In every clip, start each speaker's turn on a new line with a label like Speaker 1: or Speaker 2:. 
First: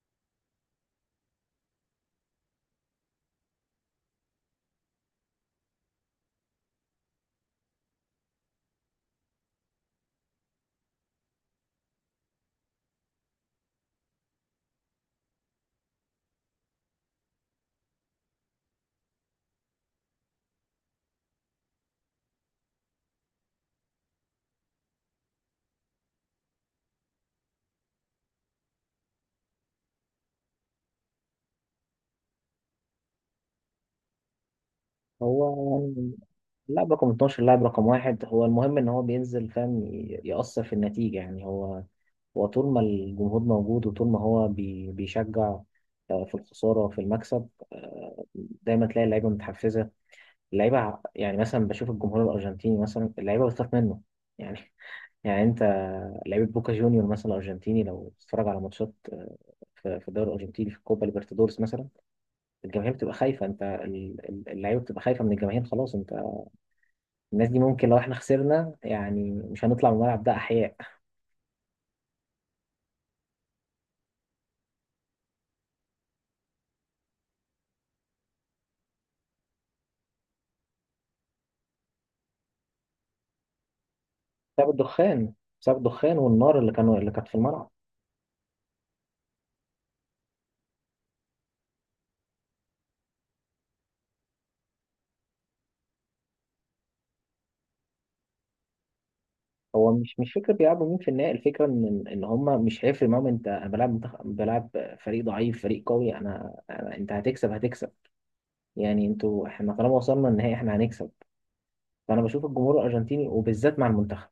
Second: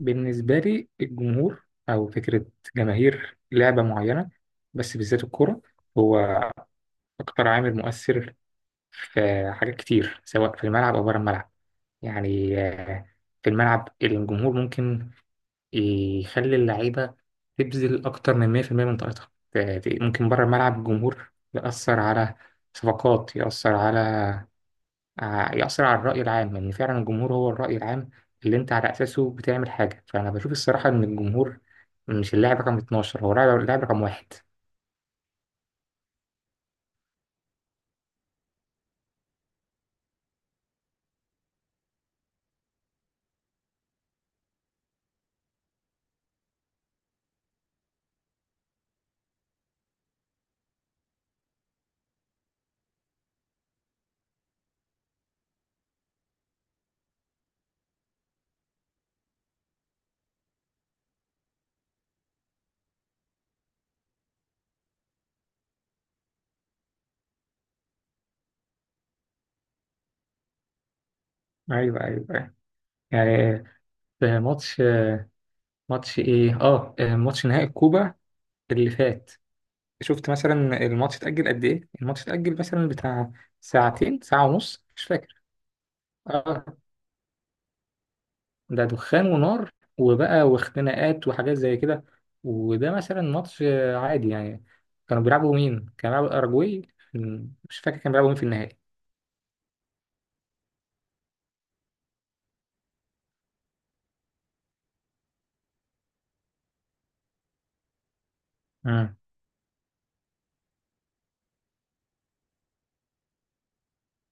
Speaker 1: بالنسبة لي الجمهور أو فكرة جماهير لعبة معينة، بس بالذات الكرة، هو أكتر عامل مؤثر في حاجات كتير سواء في الملعب أو بره الملعب. يعني آه، في الملعب الجمهور ممكن يخلي اللعيبة تبذل أكتر من 100% من طاقتها، ممكن بره الملعب الجمهور يأثر على صفقات، يأثر على يأثر على الرأي العام، لأن فعلا الجمهور هو الرأي العام اللي أنت على أساسه بتعمل حاجة. فأنا بشوف الصراحة إن الجمهور مش اللاعب رقم 12، هو اللاعب رقم واحد.
Speaker 2: هو يعني اللاعب رقم 12 اللاعب رقم واحد هو المهم ان هو بينزل فاهم يأثر في النتيجة. يعني هو طول ما الجمهور موجود وطول ما هو بيشجع، في الخسارة وفي المكسب، دايما تلاقي اللعيبة متحفزة. يعني مثلا بشوف الجمهور الأرجنتيني، مثلا اللعيبة بتخاف منه يعني. يعني انت، لعيبة بوكا جونيور مثلا الأرجنتيني، لو تتفرج على ماتشات، في الدوري الأرجنتيني، في الكوبا ليبرتادورس مثلا، الجماهير بتبقى خايفة. اللعيبة بتبقى خايفة من الجماهير، خلاص. انت الناس دي ممكن لو احنا خسرنا يعني مش هنطلع من الملعب ده احياء،
Speaker 1: أيوه، أيوه، أيوه، يعني في ماتش إيه؟ آه، ماتش نهائي الكوبا اللي فات. شفت مثلا الماتش اتأجل قد إيه؟ الماتش اتأجل مثلا بتاع ساعتين، ساعة
Speaker 2: بسبب
Speaker 1: ونص، مش
Speaker 2: الدخان،
Speaker 1: فاكر.
Speaker 2: بسبب الدخان والنار
Speaker 1: آه،
Speaker 2: اللي كانت في الملعب.
Speaker 1: ده دخان ونار وبقى واختناقات وحاجات زي كده. وده مثلا ماتش عادي يعني. كانوا بيلعبوا مين؟ كانوا بيلعبوا الأرجواي، مش فاكر كانوا بيلعبوا مين في النهائي.
Speaker 2: هو مش فكره بيلعبوا مين في النهائي، الفكره ان هم مش هيفرق معاهم. انت انا بلعب فريق ضعيف، فريق قوي، أنا انت هتكسب هتكسب يعني.
Speaker 1: مم.
Speaker 2: انتوا احنا طالما وصلنا النهائي احنا هنكسب. فانا بشوف الجمهور الارجنتيني، وبالذات مع المنتخب،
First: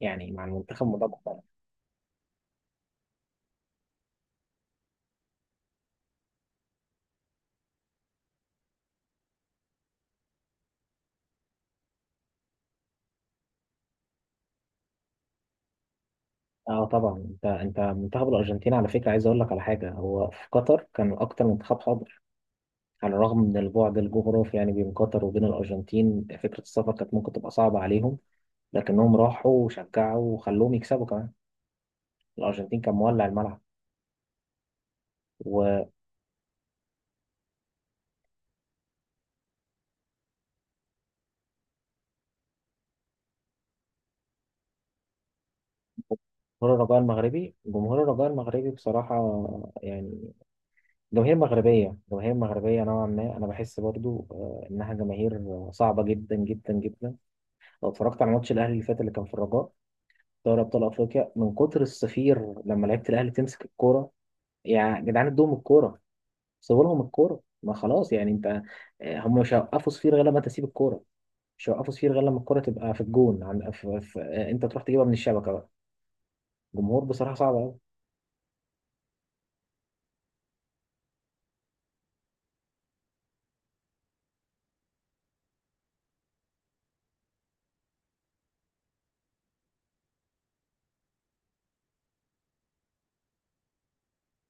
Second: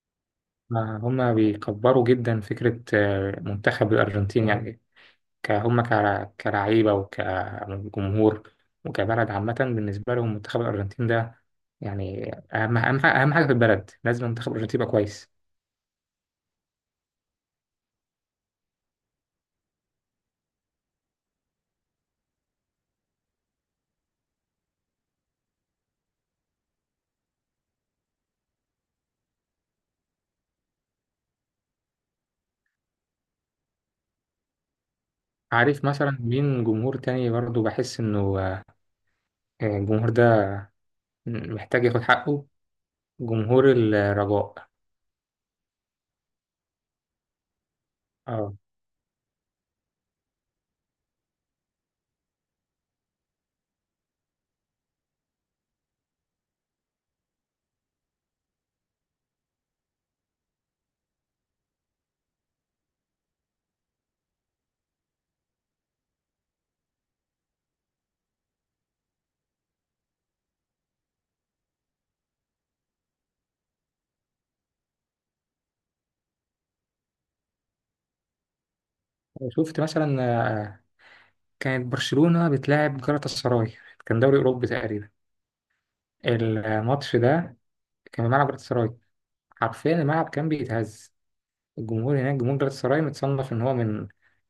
Speaker 2: يعني مع المنتخب الموضوع
Speaker 1: هما
Speaker 2: مختلف.
Speaker 1: بيكبروا جدا فكرة منتخب الأرجنتين يعني. هما كلعيبة وكجمهور وكبلد عامة، بالنسبة لهم منتخب الأرجنتين ده يعني أهم حاجة، أهم حاجة في البلد، لازم منتخب الأرجنتين يبقى كويس.
Speaker 2: اه طبعا، انت منتخب الارجنتين على فكره، عايز اقول لك على حاجه، هو في قطر كان اكتر منتخب حاضر على الرغم من البعد الجغرافي يعني بين قطر وبين الأرجنتين. فكرة السفر كانت ممكن تبقى صعبة عليهم، لكنهم راحوا وشجعوا وخلوهم يكسبوا كمان. الأرجنتين كان مولع الملعب
Speaker 1: عارف
Speaker 2: وجمهور.
Speaker 1: مثلا مين جمهور تاني برضه بحس إنه الجمهور ده محتاج ياخد حقه؟ جمهور الرجاء.
Speaker 2: الرجاء المغربي، جمهور الرجاء
Speaker 1: اه.
Speaker 2: المغربي بصراحة يعني، جماهير مغربية، جماهير مغربية نوعا ما، أنا بحس برضو إنها جماهير صعبة جدا جدا جدا. لو اتفرجت على ماتش الأهلي اللي فات اللي كان في الرجاء، دوري أبطال أفريقيا، من كتر الصفير لما لعيبة الأهلي تمسك الكورة. يا جدعان ادوهم الكورة، سيبوا لهم الكوره، ما خلاص يعني. انت هم مش هيوقفوا صفير غير لما تسيب الكوره، مش هيوقفوا صفير غير لما الكوره تبقى في الجون، عن في انت تروح تجيبها من الشبكه بقى. جمهور بصراحه صعب قوي.
Speaker 1: شفت مثلا، آه، كانت برشلونة بتلاعب جالاتا سراي، كان دوري أوروبي تقريبا. الماتش ده كان في ملعب جالاتا سراي، حرفيا الملعب كان بيتهز. الجمهور هناك، جمهور جالاتا سراي، متصنف إن هو من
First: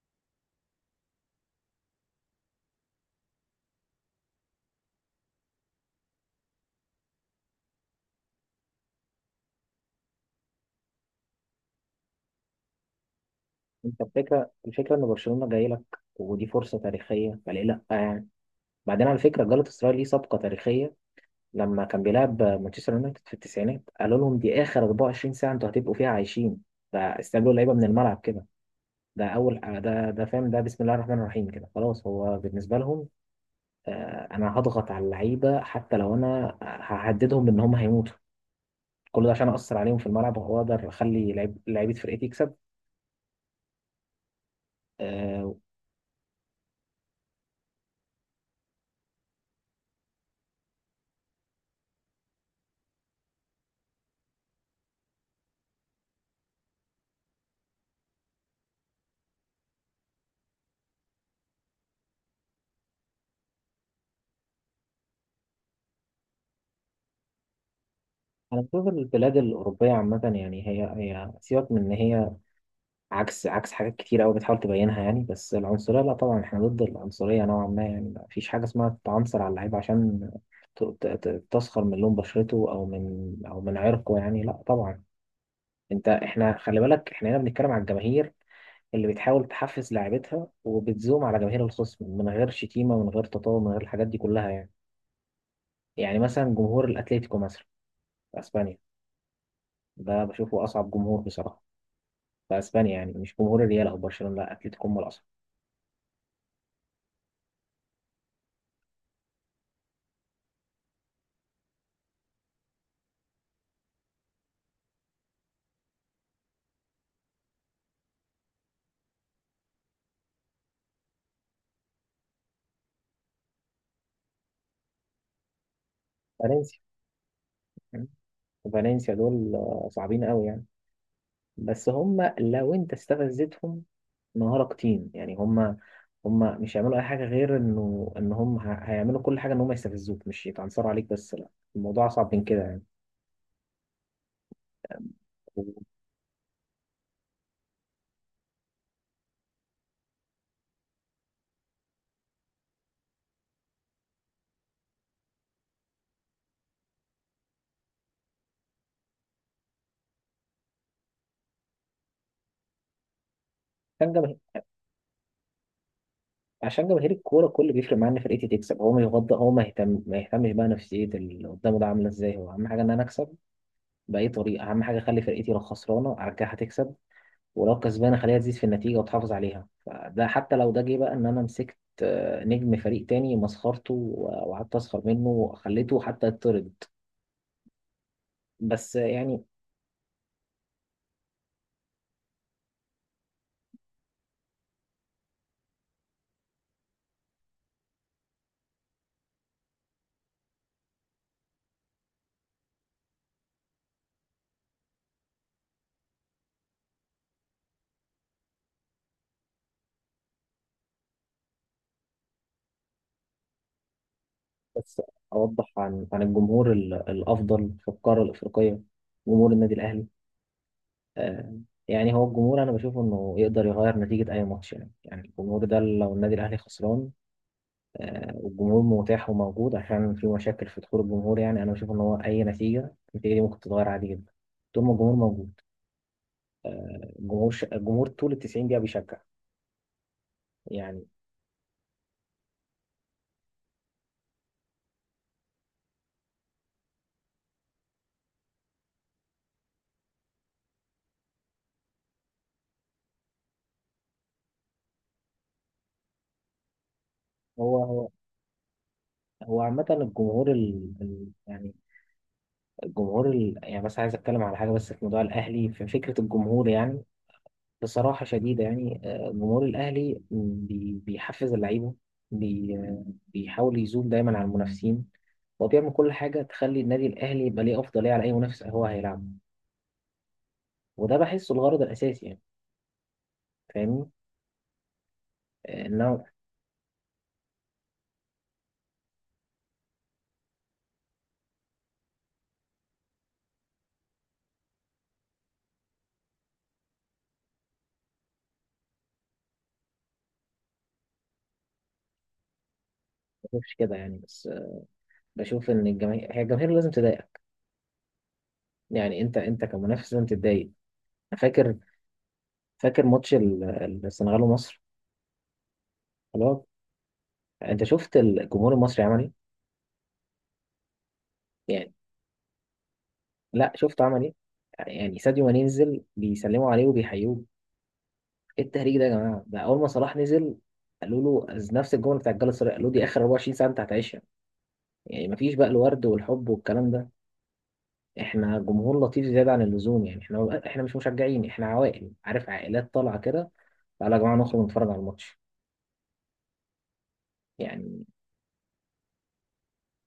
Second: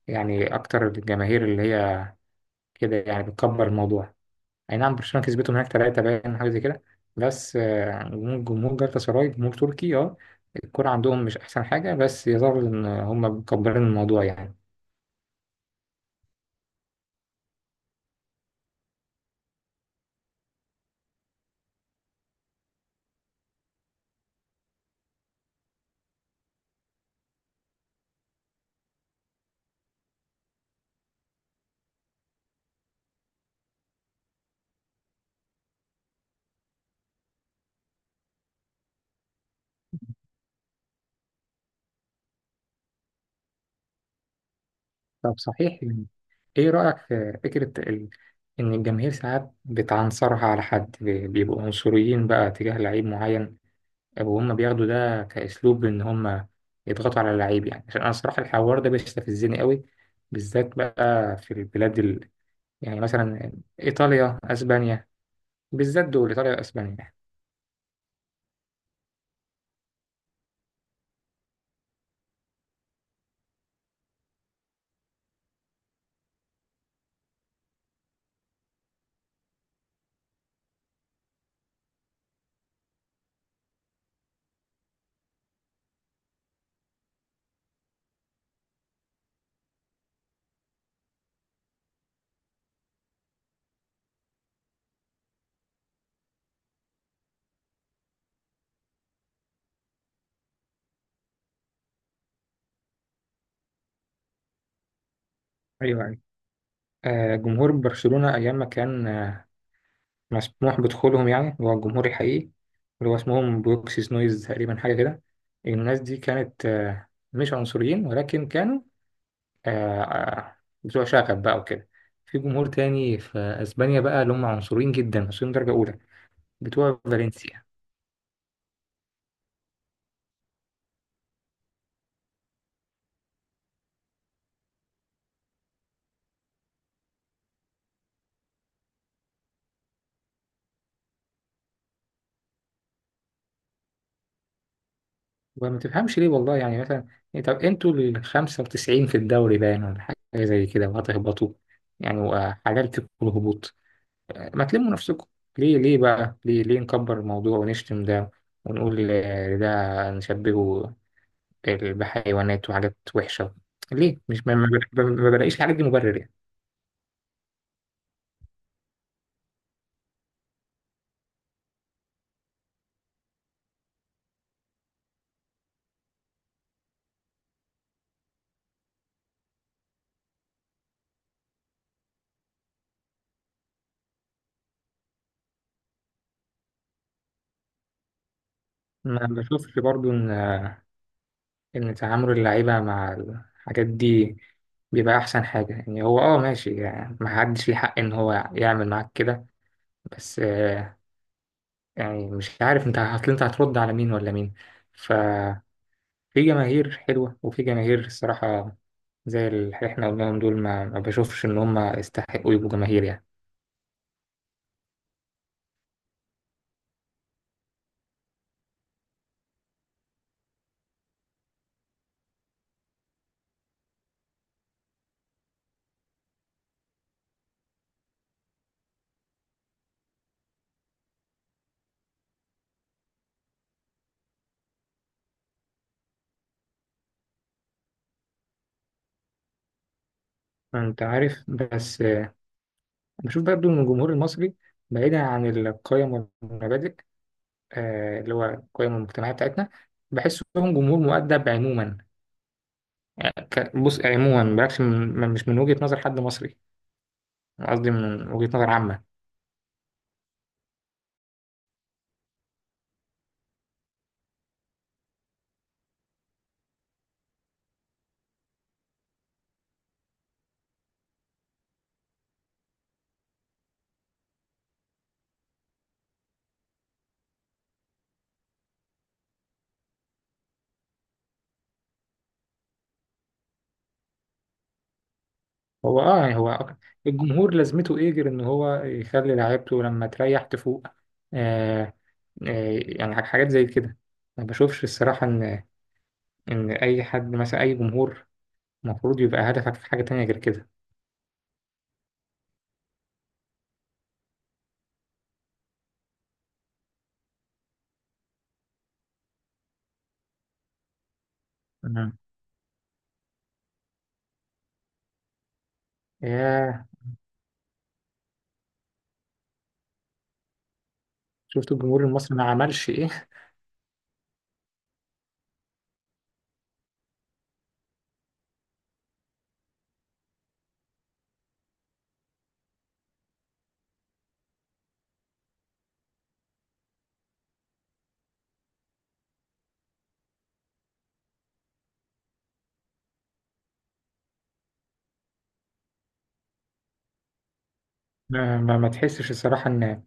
Speaker 1: يعني أكتر الجماهير اللي هي كده يعني بتكبر الموضوع. اي نعم برشلونه كسبته هناك 3 باين، حاجه زي كده، بس جمهور جالاتا سراي جمهور تركي، اه، الكوره عندهم مش احسن حاجه، بس يظهر ان هم مكبرين
Speaker 2: انت
Speaker 1: الموضوع
Speaker 2: الفكره
Speaker 1: يعني.
Speaker 2: الفكره ان برشلونه جاي لك، ودي فرصه تاريخيه، فليه لا يعني؟ بعدين على فكره جالاتا سراي ليه سابقه تاريخيه. لما كان بيلعب مانشستر يونايتد في التسعينات قالوا لهم دي اخر 24 ساعه انتوا هتبقوا فيها عايشين. فاستقبلوا اللعيبه من الملعب كده. ده فاهم، ده بسم الله الرحمن الرحيم كده، خلاص هو بالنسبه لهم، انا هضغط على اللعيبه حتى لو انا ههددهم ان هم هيموتوا. كل ده عشان اثر عليهم في الملعب واقدر اخلي لعيبه فرقتي تكسب،
Speaker 1: طب
Speaker 2: آه،
Speaker 1: صحيح، ايه رايك في فكره ال... ان الجماهير ساعات بتعنصرها على حد، بيبقوا عنصريين بقى تجاه لعيب معين، وهم بياخدوا ده كاسلوب ان هم يضغطوا على اللعيب. يعني عشان انا الصراحه الحوار ده بيستفزني قوي، بالذات بقى في البلاد ال... يعني مثلا ايطاليا، اسبانيا، بالذات دول، إيطاليا وأسبانيا يعني.
Speaker 2: انا بشوف البلاد الاوروبيه عامه يعني، هي سيبك من ان هي عكس، عكس حاجات كتير قوي بتحاول تبينها يعني. بس العنصريه لا طبعا، احنا ضد العنصريه نوعا ما يعني. مفيش حاجه اسمها تعنصر على اللعيب عشان تسخر من لون بشرته او من عرقه، يعني لا طبعا. انت احنا خلي بالك احنا هنا بنتكلم على الجماهير اللي بتحاول تحفز لاعيبتها وبتزوم على جماهير الخصم، من غير شتيمة ومن غير تطاول، من غير الحاجات دي كلها يعني. يعني مثلا جمهور الأتليتيكو مثلا في أسبانيا، ده بشوفه أصعب جمهور بصراحة في أسبانيا، يعني مش جمهور الريال أو برشلونة، لا أتليتيكو هم الأصعب.
Speaker 1: ايوه، ايوه. آه، جمهور برشلونة أيام ما كان مسموح بدخولهم، يعني اللي هو الجمهور الحقيقي، اللي هو اسمهم بروكسيز نويز تقريبا، حاجة كده، الناس دي كانت مش عنصريين، ولكن كانوا آه، آه، بتوع شغب بقى وكده. في جمهور تاني في أسبانيا بقى اللي هم عنصريين جدا، عنصريين درجة أولى،
Speaker 2: فالنسيا،
Speaker 1: بتوع فالنسيا.
Speaker 2: فالنسيا دول صعبين قوي يعني. بس هم لو أنت استفزتهم نهارك تيم، يعني هم مش هيعملوا أي حاجة غير إن هم هيعملوا كل حاجة إن هم يستفزوك، مش يتعنصروا عليك بس، لا الموضوع أصعب من كده يعني.
Speaker 1: وما تفهمش ليه والله. يعني مثلا إيه، طب انتوا ال 95 في الدوري باين ولا حاجة زي كده وهتهبطوا يعني، وحلال فيكم الهبوط، ما تلموا نفسكم. ليه؟ ليه بقى؟ ليه ليه نكبر الموضوع ونشتم ده، ونقول ده نشبهه بحيوانات وحاجات وحشة؟
Speaker 2: كان
Speaker 1: ليه؟ مش ما بلاقيش الحاجات دي مبرر يعني.
Speaker 2: عشان جماهير الكوره كل بيفرق معاه ان فرقتي تكسب، هو ما يغض، هو ما يهتم ما يهتمش بقى نفسيه اللي قدامه ده عامله ازاي. هو اهم حاجه ان انا اكسب باي طريقه. اهم حاجه اخلي فرقتي، لو خسرانه ارجعها تكسب، ولو كسبانه اخليها تزيد في النتيجه وتحافظ عليها. فده حتى لو ده جه بقى ان انا مسكت نجم فريق تاني مسخرته وقعدت اسخر منه وخليته حتى يطرد، بس
Speaker 1: ما
Speaker 2: يعني.
Speaker 1: بشوفش برضو ان ان تعامل اللعيبة مع الحاجات دي بيبقى احسن حاجة. يعني هو اه ماشي، يعني ما حدش ليه حق ان هو يعمل معاك كده، بس يعني مش عارف انت هتل انت هترد على مين ولا مين. ف في جماهير حلوة وفي جماهير الصراحة زي اللي احنا قلناهم دول ما بشوفش إن هم يستحقوا يبقوا جماهير يعني.
Speaker 2: بس اوضح عن عن الجمهور الافضل في القاره الافريقيه، جمهور النادي الاهلي، آه. يعني هو الجمهور انا بشوف انه يقدر يغير نتيجة اي ماتش يعني. يعني الجمهور ده لو النادي الاهلي خسران، والجمهور متاح وموجود، عشان في مشاكل في دخول الجمهور يعني، انا بشوف ان هو اي نتيجة، النتيجة دي ممكن تتغير عادي جدا طول ما الجمهور موجود. الجمهور طول ال 90 دقيقة بيشجع
Speaker 1: أنت
Speaker 2: يعني.
Speaker 1: عارف بس، بشوف برضو إن الجمهور المصري، بعيدا عن القيم والمبادئ، اللي هو القيم المجتمعية بتاعتنا، بحسهم جمهور مؤدب عموما. يعني بص، يعني عموما بلاش من مش من وجهة نظر حد مصري، أنا
Speaker 2: هو
Speaker 1: قصدي
Speaker 2: هو
Speaker 1: من وجهة نظر عامة.
Speaker 2: هو عامة، يعني، يعني بس عايز اتكلم على حاجة بس في موضوع الاهلي، في فكرة الجمهور يعني. بصراحة شديدة يعني، جمهور الأهلي بيحفز اللعيبة، بيحاول يزوم دايما على المنافسين، وبيعمل كل حاجة تخلي النادي الأهلي يبقى ليه أفضلية على أي منافس هو هيلعبه، وده بحسه الغرض الأساسي يعني. فاهمني؟ إن
Speaker 1: هو
Speaker 2: أنا
Speaker 1: اه
Speaker 2: ما
Speaker 1: يعني هو الجمهور لازمته ايه غير ان هو يخلي لعيبته لما تريح تفوق؟ آه، يعني حاجات زي كده. ما بشوفش الصراحة إن إن أي حد مثلا، أي جمهور، المفروض يبقى هدفك في حاجة تانية غير كده.
Speaker 2: بشوفش كده يعني. بس بشوف إن الجماهير، هي الجماهير لازم تضايق يعني. أنت أنت كمنافس لازم تتضايق. أنا فاكر
Speaker 1: مم.
Speaker 2: فاكر ماتش السنغال ومصر. خلاص،
Speaker 1: ياه.
Speaker 2: أنت شفت الجمهور المصري عمل إيه؟
Speaker 1: شفت
Speaker 2: يعني
Speaker 1: الجمهور المصري ما عملش إيه.
Speaker 2: لا، شفت عمل إيه؟ يعني ساديو ماني ينزل بيسلموا عليه وبيحيوه. ايه التهريج ده يا جماعه؟ ده اول ما صلاح نزل قالوا له نفس الجمله بتاع الجلاله السراي، قالوا دي اخر 24 ساعه انت هتعيشها. يعني مفيش بقى الورد والحب والكلام ده. احنا جمهور لطيف زياده عن اللزوم يعني. احنا مش مشجعين، احنا عوائل، عارف، عائلات طالعه كده، تعالى يا جماعه نخرج نتفرج على الماتش يعني.
Speaker 1: ما تحسش الصراحة إن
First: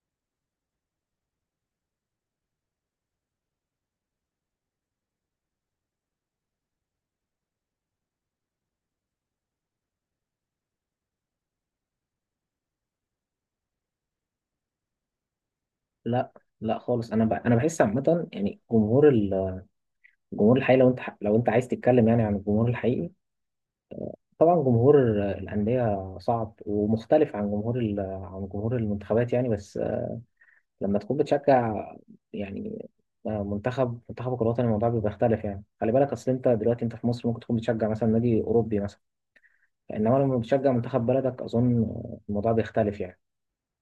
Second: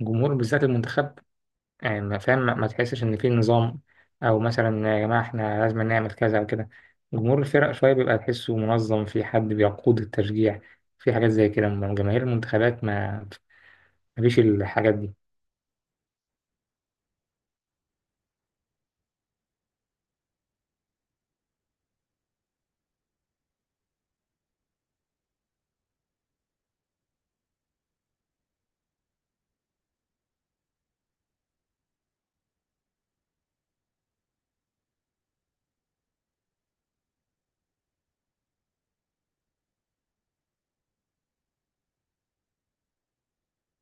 Speaker 1: الجمهور، بالذات المنتخب، يعني ما فاهم، ما تحسش إن في نظام، أو مثلا يا جماعة إحنا لازم نعمل كذا أو كده؟ جمهور الفرق شوية بيبقى تحسه منظم، في حد بيقود التشجيع، في حاجات زي كده، أما جماهير المنتخبات ما فيش الحاجات دي.
Speaker 2: لا لا خالص. انا بحس عامه يعني جمهور الجمهور الحقيقي، لو انت لو انت عايز تتكلم يعني عن الجمهور الحقيقي، طبعا جمهور الانديه صعب ومختلف عن عن جمهور المنتخبات يعني. بس لما تكون بتشجع يعني منتخبك الوطني، الموضوع بيختلف يعني. خلي بالك، اصل انت دلوقتي انت في مصر ممكن تكون بتشجع مثلا نادي اوروبي مثلا، انما لما بتشجع منتخب بلدك، اظن الموضوع بيختلف يعني.